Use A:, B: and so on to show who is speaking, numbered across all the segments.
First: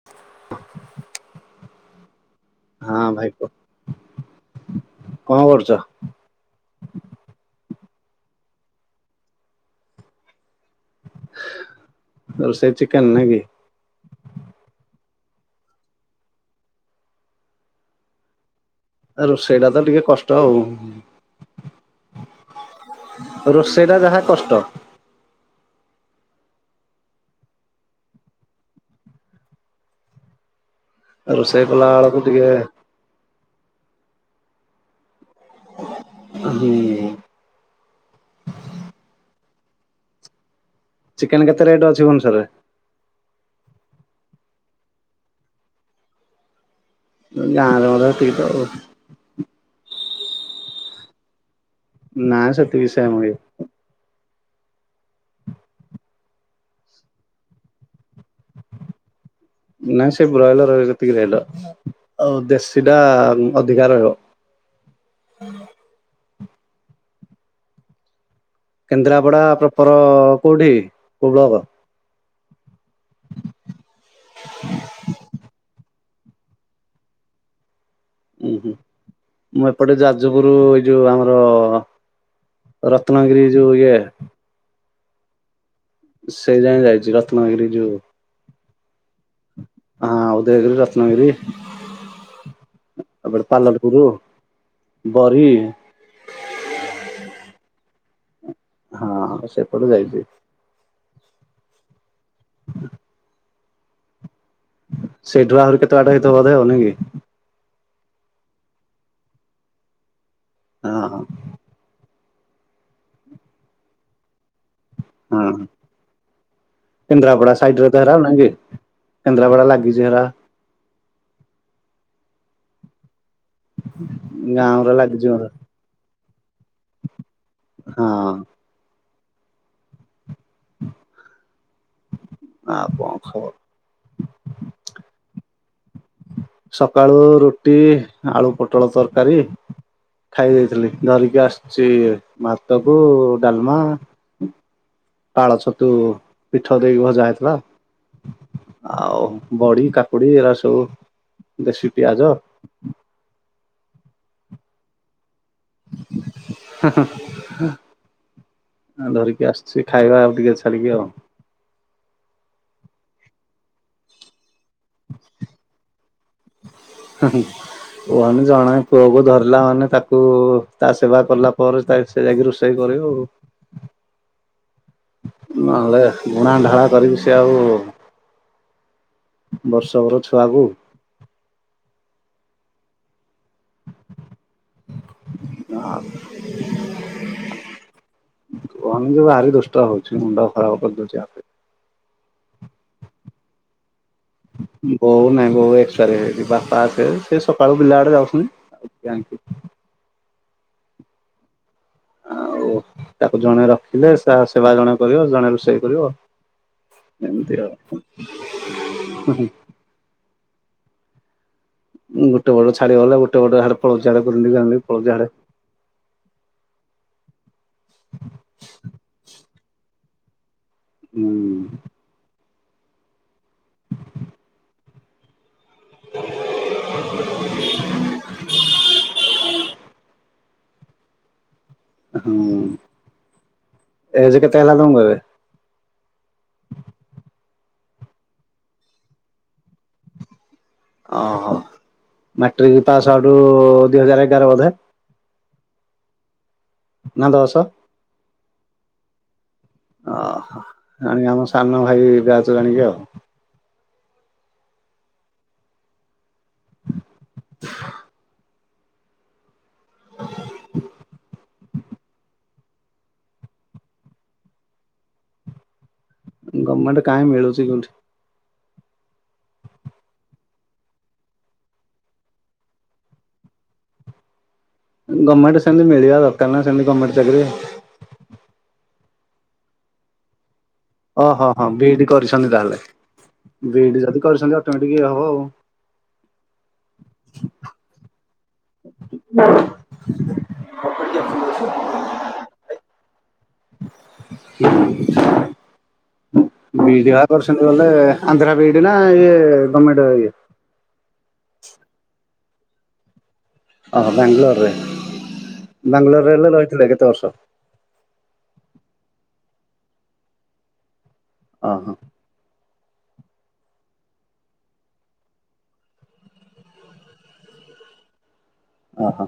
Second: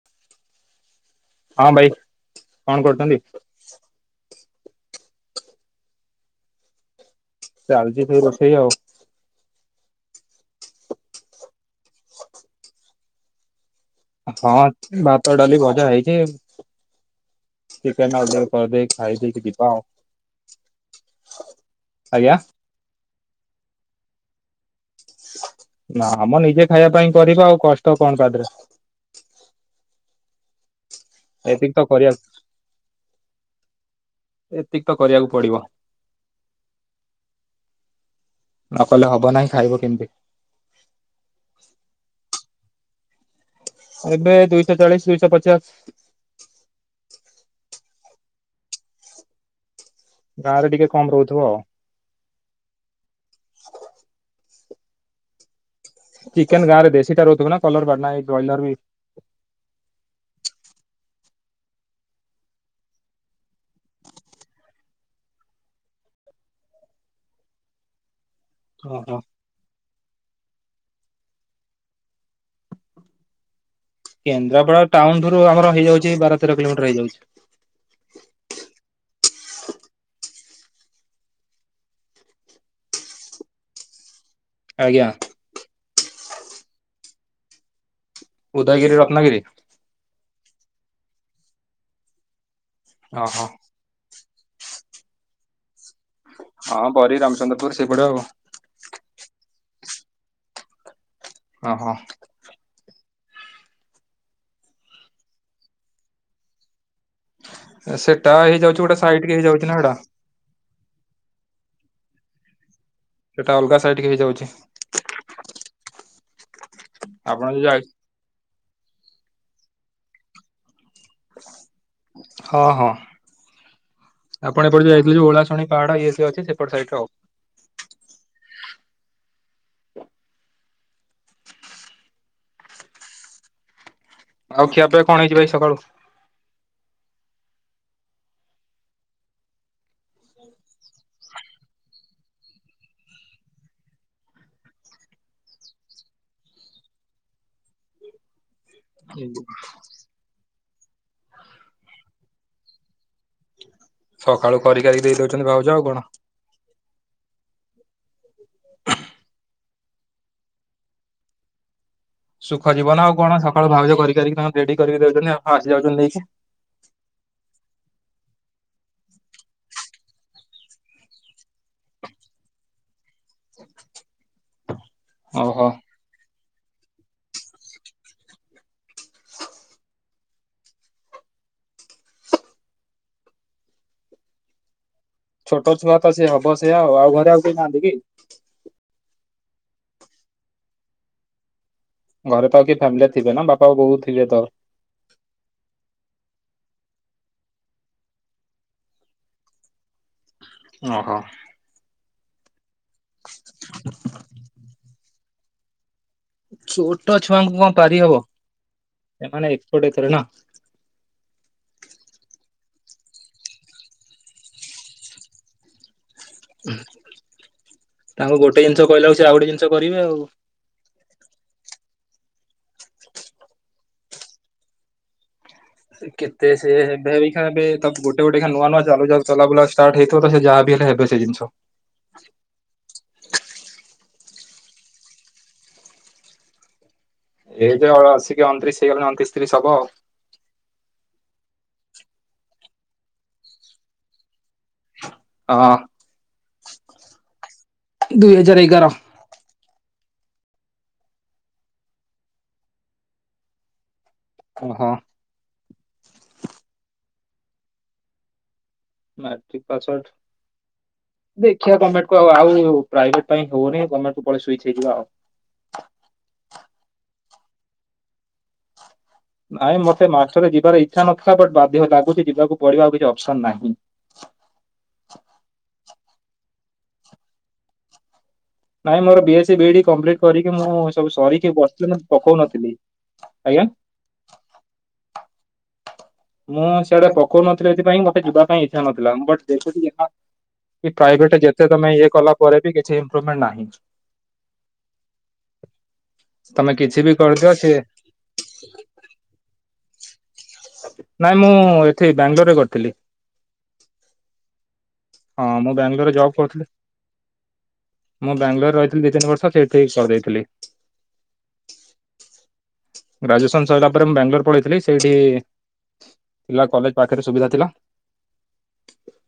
A: [inaudible]
B: ହଁ ଭାଇ। କଣ
A: ହଁ
B: କରୁଛନ୍ତି?
A: ଭାଇ କୁହକଣ କରୁଛ?
B: ଚାଲଛି ସେଇ ରୋଷେଇ ଆଉ।
A: ରୋଷେଇ ଚିକେନ ନା କି?
B: ହଁ ଭାତ, ଡାଲି, ଭଜା ହେଇଛି ଚିକେନ ଅର୍ଡର କରିଦେଇଚି।
A: ରୋଷେଇଟା ତ ଟିକେ କଷ୍ଟ ଆଉ।
B: ଆଜ୍ଞା
A: ରୋଷେଇଟା ଯାହା କଷ୍ଟ।
B: ନା ମ ନିଜେ ଖାଇବା ପାଇଁ କରିବା ଆଉ କଷ୍ଟ କଣ ତା ଦେହରେ।
A: ରୋଷେଇ
B: ଏତିକି ତ
A: କଲା ବେଳକୁ
B: କରିବାକୁ
A: ଟିକେ
B: ଏତିକି ତ କରିବାକୁ ପଡିବ।
A: [unintelligible]
B: ନକଲେ ହବ ନାହିଁ ଖାଇବ କେମିତି?
A: ଚିକେନ କେତେ ରେଟ ଅଛି ଭୁବେନେଶ୍ବରେ?
B: ଏବେ ଦୁଇଶହ ଚାଳିଶ ଦୁଇଶହ ପଚାଶ।
A: [unintelligible]
B: ଗାଁ ରେ ଟିକେ କମ ରହୁଥିବ।
A: ନାଁ ସତି ବିଷୟ ମଇ।
B: ଚିକେନ ଗାଁରେ ଦେଶୀ ଟା ରହୁଥିବ ନା କଲର ବାଲା ବ୍ରଏଲର ମି।
A: ନାଇ ସେ ବ୍ରୟଲ ସେତିକି ରହିଲ ଆଉ ଦେଶୀଟା ଅଧିକା ରହିବ।
B: ଓହୋ
A: କେନ୍ଦ୍ରାପଡ଼ା ପ୍ରପର କୋଉଁଠି କୋଉ ବ୍ଲକ?
B: କେନ୍ଦ୍ରାପଡା ଟାଉନୁ ଠାରୁଆମର ହେଇଯାଉଛି ବାର ତେର କିଲୋମିଟର ହେଇଯାଉଛି।
A: ଉଁ ହୁଁ ମୁଁ ଏପଟେ ଯାଜପୁର ଏଇ ଯୋଉ ଆମର ରତ୍ନାଗିରି ଯଉ ଇଏ
B: ଆଜ୍ଞା।
A: ସେଇ ଯାଏଁ ଯାଇଛି ରତ୍ନଗିରି ଯୋଉ
B: ଉଦୟଗିରି ରତ୍ନାଗିରି।
A: ହଁ ଉଦୟଗିରି ରତ୍ନଗିରି।
B: ଓହୋ
A: [unintelligible]
B: ହଁ ବରୀ ରାମଚନ୍ଦ୍ରପୁର ସେଇପଟେ ଆଉ।
A: ହଁ ସେପଟେ ଯାଇଛିି।
B: ଓହୋ।
A: [inaudible] ସେଇଡୁ ଆହୁରି କେତେ ବାଟ ହେଇଥିବା ବୋଧେ ନୁହଁ କି?
B: ସେଟା ହେଇଯାଉଛି ଗୋଟେ ସାଇଡ କି ହେଇଯାଉଛି ନା ସେଇଟା।
A: ହଁ ହଁ।
B: ସେଇଟା ଅଲଗା ସାଇଡିକି ହେଇଯାଉଛି।
A: ହଁ
B: ଆପଣ
A: କେନ୍ଦ୍ରାପଡା
B: ଯୋଉ ଯାଇ
A: ସାଇଡରେ ତ ଆଉ ନାଗୀ କେନ୍ଦ୍ରାପଡ଼ା ଲାଗିଛି ହେରା।
B: ହଁ ହଁ
A: ଗାଁ
B: ଆପଣ ଏପଟେ
A: ଗୁରା
B: ଯାଇଥିଲେ
A: ଲାଗିଛି
B: ଜୋଉ
A: ମୋର
B: ଓଳାଶୁଣି। ପାହଡ ଇଏ ସିଏ ଅଛି। ଏପଟ ସାଇଡର ଆଉ।
A: ହଁ। ଆଉ କଣ ଖବର?
B: ଆଉ ଖିଆ ପିଆ କଣ ହେଇଛି ଭାଇ ସକାଳୁ?
A: ସକାଳୁ ରୁଟି ଆଳୁ ପୋଟଳ ତରକାରୀ ଖାଇ ଦେଇଥିଲି ଧରିକି ଆସୁଛି ଭାତ କୁ ଡାଲମା ପାଳ ଛତୁ ପିଠଉ ଦେଇକି ଭଜା ହେଇଥିଲା ଆଉ ବଡି କା କାକୁଡି ଏରା ସବୁ ଦେଶୀ ପିଆଜ
B: ସକାଳୁ କରି କାରିକି ଦେଇ ଦଉଛନ୍ତି ଭାଉଜ ଆଉ କଣ।
A: ହୁଁ ହୁଁ। ଧରିକି ଆସୁଛି ଖାଇବା ଆଉ ଟିକେ ଛାଡ଼ିକି ଆଉ।
B: ସୁଖ ଜୀବନ ଆଉ କଣ ସକାଳୁ ଭାଉଜ କରିି କାରିକି ତାଙ୍କର ରେଡି କରିକି ଦଉଛନ୍ତି ଆ ଆସି ଯାଉଛନ୍ତି ନେଇକି।
A: ହୁଁ ହୁଁ। କୁହନି ଜଣେ ପୁଅକୁ ଧରିଲା ମାନେ ତାକୁ ତା ସେବା କଲା ପରେ ତା ସେ ଯାଇକି ରୋଷେଇ କରିବ ଆଉ।
B: [unintelligible] ଓହୋ
A: ନହେଲେ ଗୁଣା ଢାଳା କରିକି ସେ ଆଉ ବର୍ଷକର ଛୁଆକୁ
B: ଛୋଟ ଛୁଆ ତ ସେ ହବ ସେଇଆ ଆଉ ଆଉ ଘରେ ଆଉ କେହି ନାହାନ୍ତି କି?
A: କୁହନି ଯେ ଭାରି ଦୁଷ୍ଟ ହଉଛି ମୁଣ୍ଡ ଖରାପ କରିଦଉଛି ଆଉ।
B: ଘରେ ତ ଆଉ କିଏ ଫ୍ୟାମିଲିରେ ଥିବେ ନା ବାପା ବୋଉ ଥିବେ ତ
A: ବୋଉ ନାଇଁ ବୋଉ ଏସ୍ପରେ କରି ଯାଇଛି ବାପା ଅଛି ଯେ ସେ ସକାଳୁ ବିଲା ବଡେ ଯାଉଛନ୍ତି। ଥାକିୟୁ।
B: ଓହୋ।
A: ଆଉ ତାକୁ ଜଣେ ରଖିଲେ ସେବା ଜଣେ କରିବ ଜଣେ ରୋଷେଇ କରିବ।
B: ଛୋଟ ଛୁଆଙ୍କୁ
A: ଏମିତି
B: କଣ
A: ଆଉ।
B: ପାରିହବ। ସେମାନେ ଏକ୍ସପ୍ଟ୍ ଏଇଥରେ ନା।
A: ଗୋଟେ ଗୋଡ ଛାଡି ଗଲେ ଗୋଟେ ରେ ହାଡେ ପଳୋଚି ହାଡେ ଗୁରୁଣ୍ଡି ଗୁରୁଣ୍ଡି ପଳୋଉଚି ହାଡେ।
B: ତାଙ୍କୁ ଗୋଟେ ଜିନିଷ କହିଲା ବେଳକୁ ସେ ଆଉ ଗୋଟେ ଜିନିଷ କରିବେ ଆଉ।
A: ହୁଁ।
B: କେତେ ସେ ହେବେ ଅବିକା ଏବେ ଗୋଟେ ଗୋଟେ ଖା ନୂଆ ନୂଆ ଚାଲୁ ଚଲା ବୁଲା ଆସଛି। ତାଠି ହେଇଥିବ ତ ସେ ଯାହା ବି ହେଲେ ହେବେ ସେ ଜିନିଷ।
A: ହୁଁ ଏଜ୍ କେତେ ହେଲା ତମକୁ ଏବେ?
B: ଏଜ୍ ଆସିକି ଅଣତିରିଶି ହେଇଗଲାଣି ଅଣତିରିଶି ତିରିଶି ହବ ଆଉ।
A: ଓହୋ ମାଟ୍ରିକ ପାସ୍ ହବାଠୁ ଦିଇ ହଜାର ଏଗାର ବୋଧେ?
B: ହଁ।
A: ନା ଦଶ?
B: ଦୁଇ ହଜାର ଏଗାର।
A: ଓହୋ ଯାଣିକି ଆମ ସାନ ଭାଇ ବ୍ୟାଚ୍ ଯାଣିକି ଆଉ।
B: ଓହୋ। ମାଟ୍ରିକ ପାସୱାଟ୍ ଦେଖିଆ ଗମେଣ୍ଟକୁ ଆ-ଆଉ ପ୍ରାଇଭେଟ ପାଇଁ ହୋଉନି ଗମେଣ୍ଟ୍ କୁ ପଳେ ସୁଇଚ୍ ହେଇଯିବା ଆଉ।
A: ଗମେଣ୍ଟେ କାହିଁ ମିଳୁଛି କିଉଠି।
B: ନାଇଁ ମତେ ମାଷ୍ଟରେ ଯିବାର ଇଚ୍ଛା ନଥିଲା ବଟ୍ ବାଧ୍ୟ ଲାଗୁଛି ଯିବାକୁ ପଡିବା ଆଉ କିଛି ଅପସନ୍ ନାହିଁ।
A: ଗମେଣ୍ଟରେ ସେମିତି ମିଳିବା ଦରକାର ନାଁ ସେମିତି ଗାମେଣ୍ଟେ ଚାକିରି।
B: ନାଇଁ ମୋର ବି ଏ ସି ବିଇଡି କମ୍ପ୍ଲିଟ କରିକି ମୁଁ ସବୁ
A: ଓହୋ ହ
B: ସରିକି
A: ହଁ
B: ବସିଥିଲି
A: ବି ଇ
B: ମୁଁ
A: ଡି କରିଛନ୍ତି
B: ପକଉନଥିଲି।
A: ତାହେଲେ
B: ଆଜ୍ଞା
A: ବି ଇ ଡି ଯଦି କରିଛନ୍ତି ଅଟୋମେଟିକ୍ ଇଏ ହବ ଆଉ।
B: ମୁଁ ସିଆଡେ ପକଉନଥିଲି ଏଥିପାଇଁ ମତେ ଯିବା ପାଇଁ ଇଚ୍ଛା ନଥିଲା ବଟ୍ ଏ ସେ ଜି କି ପ୍ରାଇଭେଟ୍ ଯେତେ ତମେ ଇଏ କଲା ପରେ ବି କିଛି ଇମ୍ପ୍ରୁପମେଣ୍ଟ ନାହିଁ। ତମେ କିଛି ବି
A: ଯା
B: କରିଦିଅ
A: କରୁଛନ୍ତି
B: ସେ
A: ବଲେ ଆନ୍ଧ୍ରା ବିଇଡ଼ ନା ଏଇ ଗର୍ଣମେଣ୍ଟଇଏ
B: ନାଇଁ ମୁଁ ଏଠି ବାଙ୍ଗାଲୋରରେ କରିଥିଲି।
A: ଓହୋ ବାଙ୍ଗାଲୋରରେ
B: ହଁ ମୁଁ ଜବ୍
A: ବାଙ୍ଗାଲୋରରେ ହେଲେ
B: କରୁଥିଲି।
A: ରହିଥିଲା କେତେ ବର୍ଷ?
B: ମୁଁ ବାଙ୍ଗଲୋରରେ ରହିଥିଲି ଦିଇ ତିନିର୍ଷ ସେଇଠି କରିଦେଇଥିଲି।
A: ଓଁ ହଁ।
B: ଗ୍ରାଜୁଏସନ୍ ସରିଲ ପରେ ମୁଁ ବାଙ୍ଗାଲୋର ପଳେଇଥିଲି ସେଇଠି ପା କଲେଜ ପାଖରେ ସୁବିଧା ଥିଲା।
A: ଓହୋ।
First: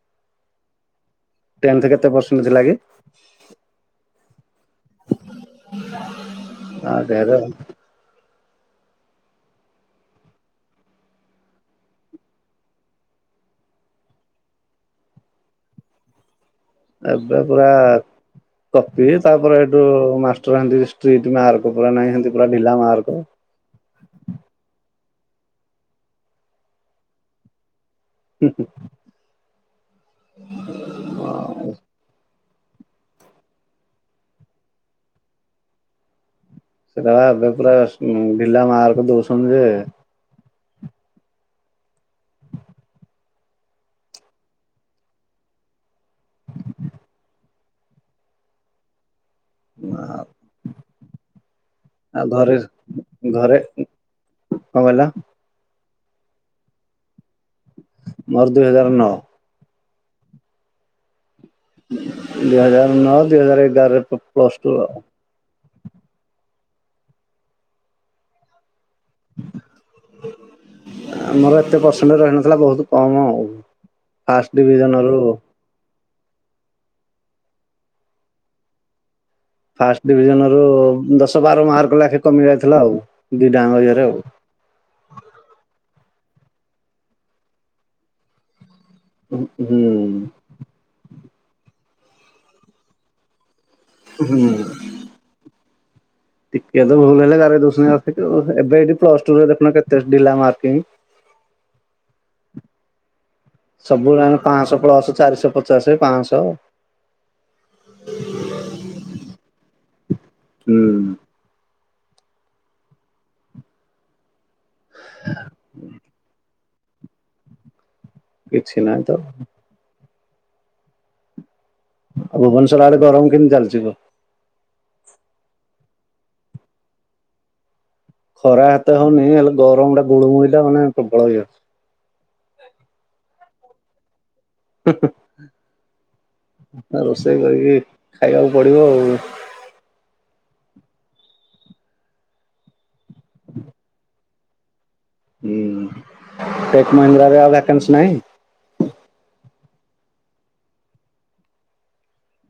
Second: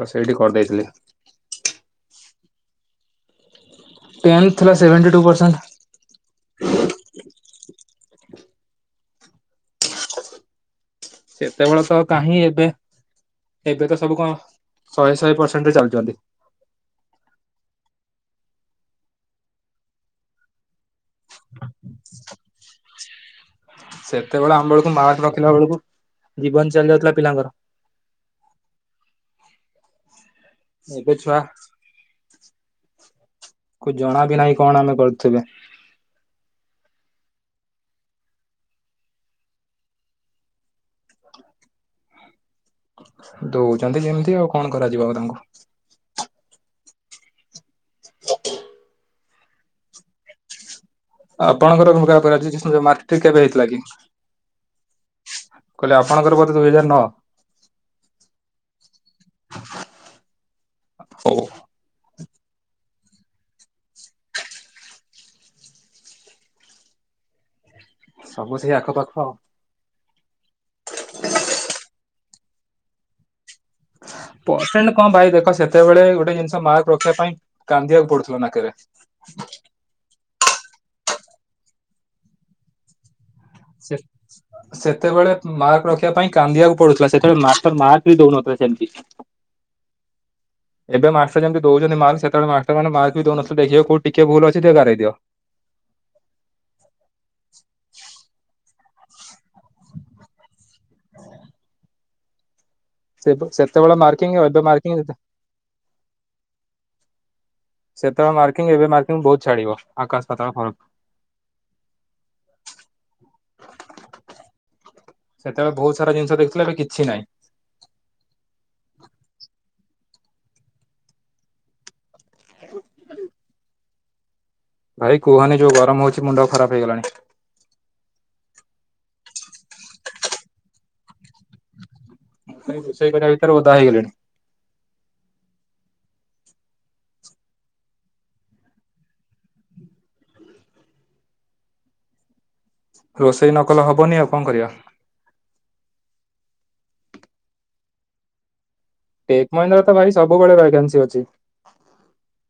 B: ତ ସେଇଠି କରିଦେଇଥିଲି।
A: ଟେନ୍ଥ କେତେ ପରସେଣ୍ଟ ଥିଲା କି?
B: ଟେନ୍ ଥିଲା ସେଭେଣ୍ଟି ଟୁ ପରସେଣ୍ଟ।
A: ହଁ ସେ
B: ସେତେବେଳେ ତ କାହିଁ ଏବେ ଏବେ ତ ସବୁ କଣ ଶହେ ଶହେ ପରସେଣ୍ଟରେ ଚାଲଛନ୍ତି।
A: ଏବେ ପୁରା କପି ତାପରେ ଏଇଠୁ ମାଷ୍ଟର ହେନ୍ତି ଷ୍ଟ୍ରିଟ୍ ମାର୍କ ପୁରା ନହିଁନ୍ତି ପୁରା ଢିଲା ମାର୍କ।
B: ସେତେବେଳେ ଆମ ବେଳକୁ ମାର୍କ ରଖିଲା ବେଳକୁ ଜୀବନ ଚାଲି ଯାଉଥିଲା ପିଲାଙ୍କର।
A: ହୁଁ ହୁଁ।
B: ଏବେଛୁଆ କୁ ଜଣା ବିି ନାହିଁ କଣ ଆମେ କରୁଥିବେ।
A: ସେଟା ବା ଏବେ ପୁରା ଢିଲା ମାର୍କ ଦଉଛନ୍ତି ଯେ
B: ଦଉଛନ୍ତି ଯେମିତି ଆଉ କଣ କରାଯିବ ଆଉ ତାଙ୍କୁ।
A: ନା
B: ଆପଣଙ୍କର [unintelligible] କେବେ
A: ଘରେ
B: ହେଇଥିଲା କି?
A: କଣ କହିଲ?
B: କହିଲେ ଆପଣଙ୍କର ବୋଧେ ଦୁଇ ହଜାର ନଅ।
A: ମୋର ଦୁଇ ହଜାର ନଅ।
B: ହଉ।
A: ଦୁଇ ହଜାର ନଅ ଦୁଇ ହଜାର ଏଗାରରେ ପ୍ଲସ ଟୁ ଆଉ।
B: ସବୁ ସେଇ ଆଖପାଖ ଆଉ।
A: ଆମର ଏତେ ପରସେଣ୍ଟ ରହିନଥିଲା ବହୁତ କମ ଆଉ। ଫାଷ୍ଟ
B: ପର୍ସେଣ୍ଟ କଣ
A: ଡିଭିଜନରୁ
B: ବାଇ ଦେଖ ସେ ସେତେବେଳେ ଗୋଟେ ଜିନିଷ ମାର୍କ ରଖିବା ପାଇଁ କାନ୍ଦିବାକୁ ପଡୁଥିଲା ନାକରେ।
A: ଫାଷ୍ଟ ଡିଭିଜନ ରୁ ଦଶ ବାର ମାର୍କ ଲେଖେ କମି ଯାଇଥିଲା ଆଉ ଦି ଟାଙ୍କ ଇଏରେ ଆଉ।
B: ସେତେବେଳେ ମାର୍କ ରଖିବା ପାଇଁ କାନ୍ଦିିବାକୁ ପଡୁଥିଲା ସେତେବେଳେ ମାର ମାର୍କ ବି ଦଉନଥିଲେ ସେମିତି।
A: ଉ ହୁଁ।
B: ଏବେ ମାଷ୍ଟର ଯେମତି ଦଉଛନ୍ତି ମାର୍କ ସେତବେଳେ ମାଷ୍ଟର ମାନେ ମାର୍କ ବି ଦଉନଥିଲେ ଦେଖିବା କୋଉ
A: ହୁଁ।
B: ହ
A: ଟିକେ ତ ଭୁଲ୍ ହେଲେ ଗାରେଇ ଦଉଛନ୍ତି ଏବେଠି ପ୍ଲସ ଟୁରେ ଦେଖୁନା କେତେ ଡିଲା ମାର୍କିଂ।
B: ସେ ସେତେବେଳେ
A: ସବୁେ
B: ମାର୍କିଂ ଏବେ
A: ପାଞ୍ଚଶହ
B: ମାର୍କିଂ
A: ପ୍ଲସ ଚାରିଶହ ପଚାଶ ପାଞ୍ଚଶହ।
B: ସେତେବେଳେ ମାର୍କିଂ ଏବେ ମାର୍କିଂ ବହୁତ ଛାଡିବ ଆକାଶ ପାତଳ ଫରକ। ସେତେବେଳେ ବହୁତ ସାରା ଜିନିଷ ଦେଖିଥିଲେ ଏବେ କିଛି ନାହିଁ।
A: କିଛି ନାହିଁ ତ। ଆଉ ଭୁବନେଶ୍ୱର ଆରେ ଗରମ କେମିତି ଚାଲିଛିିବ?
B: ଭାଇ କୁହନି ଯୋଉ ଗରମ ହଉଛି ମୁଣ୍ଡ ଖରାପ ହେଇଗଲାଣି।
A: ଖରା ଏତେ ହଉନି ହେଲେ ଗରମ ଟା ଗୁଳୁଟା ମାନେ ପ୍ରବଳ ହେଇଯାଉ
B: ରୋଷେଇ କରିବା ଭିତରେ ଓଦା ହେଇଗଲିଣି।
A: ରୋଷେଇ କରିକି ଖାଇବାକୁ ପଡିବ ଆଉ।
B: ରୋଷେଇ ନକଲେ ହବନି ଆଉ କଣ କରିବା।
A: ହୁଁ ଟେକ୍ ମହିନ୍ଦ୍ରା ରେ ଆଉ ଭ୍ୟାକାନ୍ସି ନାହିଁ।
B: ଟେକ୍ ମହିନ୍ଦ୍ରା ତ ଭାଇ ସବୁବେଳେ ଭକେନ୍ସି ଅଛି।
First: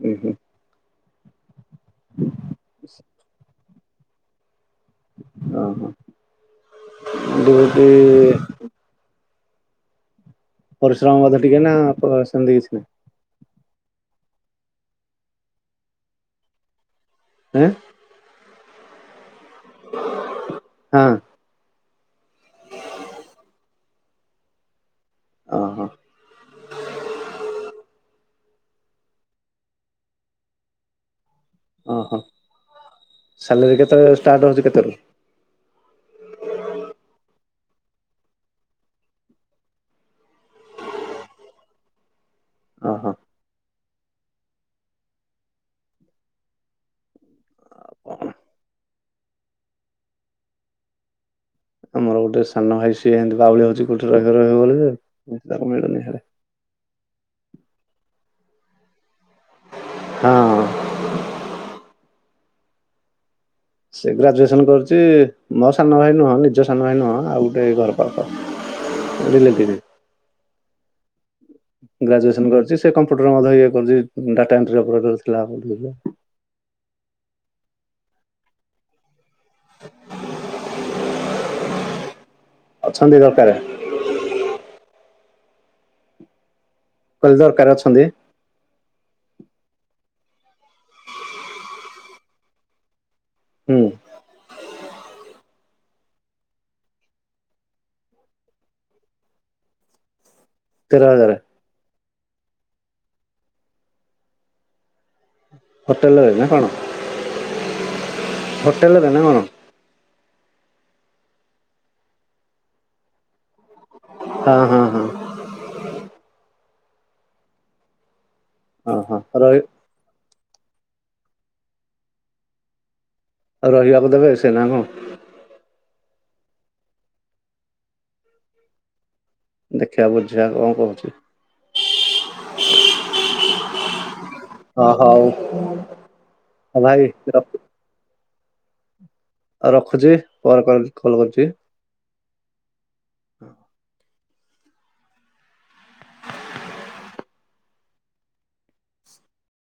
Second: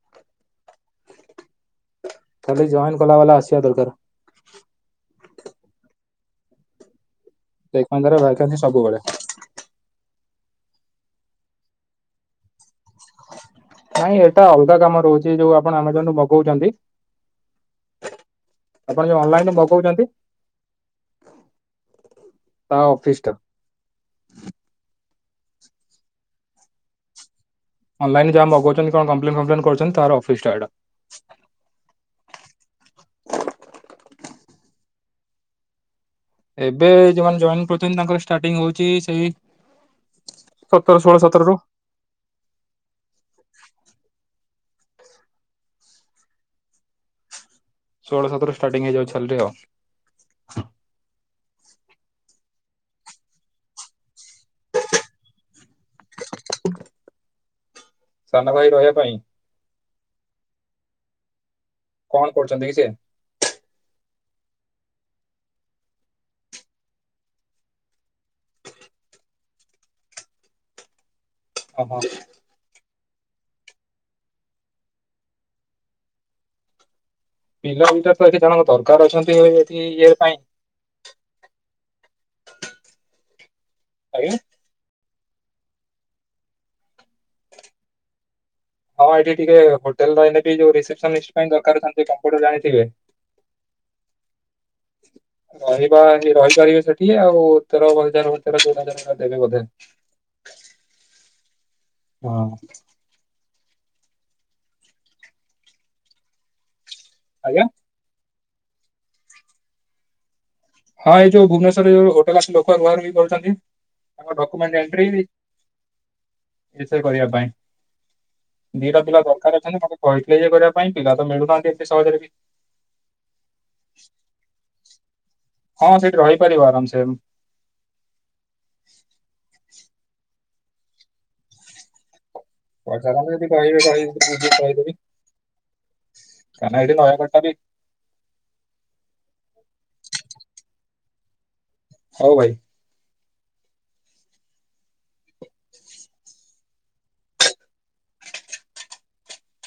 A: ହୁଁ ହୁଁ।
B: ଖାଲି ଜଏନ୍ କଲା ବାଲା ଆସିବା ଦରକାର।
A: ଅ ହ।
B: ଟେକ୍ ମହିନ୍ଦ୍ରା ରେ ଭାକାନ୍ସି ସବୁବେଳେ।
A: ପରିଶ୍ରମ ମଧ୍ୟ ଟିକେ ନା ସେମିତି କିଛି ନାହିଁ।
B: ନାଇଁ ଏଇଟା ଅଲଗା କାମ ରହୁଛି ଯୋଉ ଆପଣ ଆମଜନ୍ ରୁ ମଗଉଛନ୍ତି।
A: ଉଁ।
B: ଆପଣ ଯଉ ଅନଲାଇନ
A: ହଁ।
B: ତା ଅଫିସ ଟା।
A: ଅ ହ।
B: ଅନଲାଇନ୍ ଯୋଉ ଆମେ ମଗଉଛନ୍ତି କଣ କମ୍ପ୍ଲେନ୍ ଫମ୍ପଲେନ୍ କରୁଛନ୍ତି ତାର ଅଫିସ୍ ଟା ଏଟା।
A: ଅ ହ ସାଲରୀ କେତେ ଷ୍ଟାର୍ଟ ହଉଛି କେତେ ରୁ?
B: ଏବେ ଯୋଉମାନେ ଜଏନ କରୁଛନ୍ତି ତାଙ୍କର ଷ୍ଟାର୍ଟିଂ ହଉଛି ସେଇ ସତର ଷୋହଳ ସତରରୁ।
A: ଅହ।
B: ଷୋଳ ସତରୁ ଷ୍ଟାଟିଂ ହେଇଯାଉଛି ସାଲେରି ଆଉ।
A: ଆମର ଗୋଟେ ସାନ ଭାଇ ସିଏମତି ବାଉଳି ହଉଛି ଗୋଟେ ରହିବ ରହିବ ବୋଲି ଯେ ତାକୁ ମିଳୁନି ହେଲେ।
B: ସାନ ଭାଇ ରହିବା ପାଇଁ।
A: ହଁ।
B: କଣ କରୁଛନ୍ତି କି ସେ?
A: ସେ ଗ୍ରାଜୁଏସନ କରୁଛି ମୋ ସାନ ଭାଇ ନୁହଁ ନିଜ ସାନ ଭାଇ ନୁହଁ ଆଉ ଗୋଟେ ଘର ପାଖ। ରିଲେଟିବ।
B: ଓହୋ
A: ଗ୍ରାଜୁଏସନ କରିଛି ସେ କମ୍ପ୍ୟୁଟର ମଧ୍ୟ ଇଏ କରଛି ଡାଟା ଏଣ୍ଟ୍ରି ଅପରେଟର ଥିଲା [unintelligible]
B: ପିଲା ଭିତରେ ତ ଏଠି ଜଣଙ୍କ ଦରକାର ଅଛନ୍ତି ଏଠି ଇଏ ପାଇଁ।
A: ଅଛନ୍ତି ଦରକାର।
B: ଆଜ୍ଞା।
A: ମୁଁ କହିଲି ଦରକାର ଅଛନ୍ତି।
B: ହଁ ଏଠି ଟିକେ ହୋଟେଲ ରହିଲେ ଯୋଉ ରିସେପସନ୍ ଲିଷ୍ଟ ପାଇଁ ଦରକାର ଥାନ୍ତେ କମ୍ପୂଟର ଜାଣିଥିବେ।
A: ହୁଁ।
B: [unintelligible] ରହିବା ରହିପାରିବେ ସେଠି ଆଉ ତେର ହଜାର ତେର ଚଉଦ ହଜାର ଭଳିଆ ଦେବେ ବୋଧେ। ହ
A: ତେରହଜାର
B: ହଁ।
A: ହୋଟେଲରେ ରହିବେ ନା କଣ?
B: ଆଜ୍ଞା
A: ହୋଟେଲରେ ନା କଣ?
B: ହଁ ଏଇ ଯୋଉ ଭୁବନେଶ୍ରରେ ଯୋଉ ହୋଟେଲ ଆସି ଲୋକ ରୁହା ରୁହି କରୁଛନ୍ତି ତାଙ୍କର
A: ହଁ
B: ଡକ୍ୟୁମେଣ୍ଟ
A: ହଁ ହଁ
B: ଏଣ୍ଟ୍ରି ଏ ସେ କରିବା ପାଇଁ
A: ହଁ
B: ଦିଟା
A: ହଁ
B: ପିଲା ଦରକାର
A: ରହି
B: ଅଛନ୍ତି ମତେ କହିଥିଲେ ଯେ କରିବା ପାଇଁ ପିଲା ତ ମିଳୁନାହାନ୍ତି ଏତେ ସହଜରେ ବି।
A: ଆଉ ରହିବାକୁ ଦେବେ ସେନା କଣ?
B: ହଁ ସେଇଠି ରହିପାରିବ ଆରାମ ସେ
A: ଦେଖିବା ବୁଝିବା କଣ କହୁଚି।
B: ପଚାରନ୍ତୁ ଯଦି କହିବେ କହି ବୁଝିକି
A: ହଁ
B: କହିଦେବି।
A: ହଉ
B: କାନ
A: ହଉ
B: ଏଡି
A: ଭାଇ
B: [unintelligible]
A: ଆଉ ରଖୁଚି ପରେ କ କଲ କରୁଚି।
B: ହଉ ଭାଇ।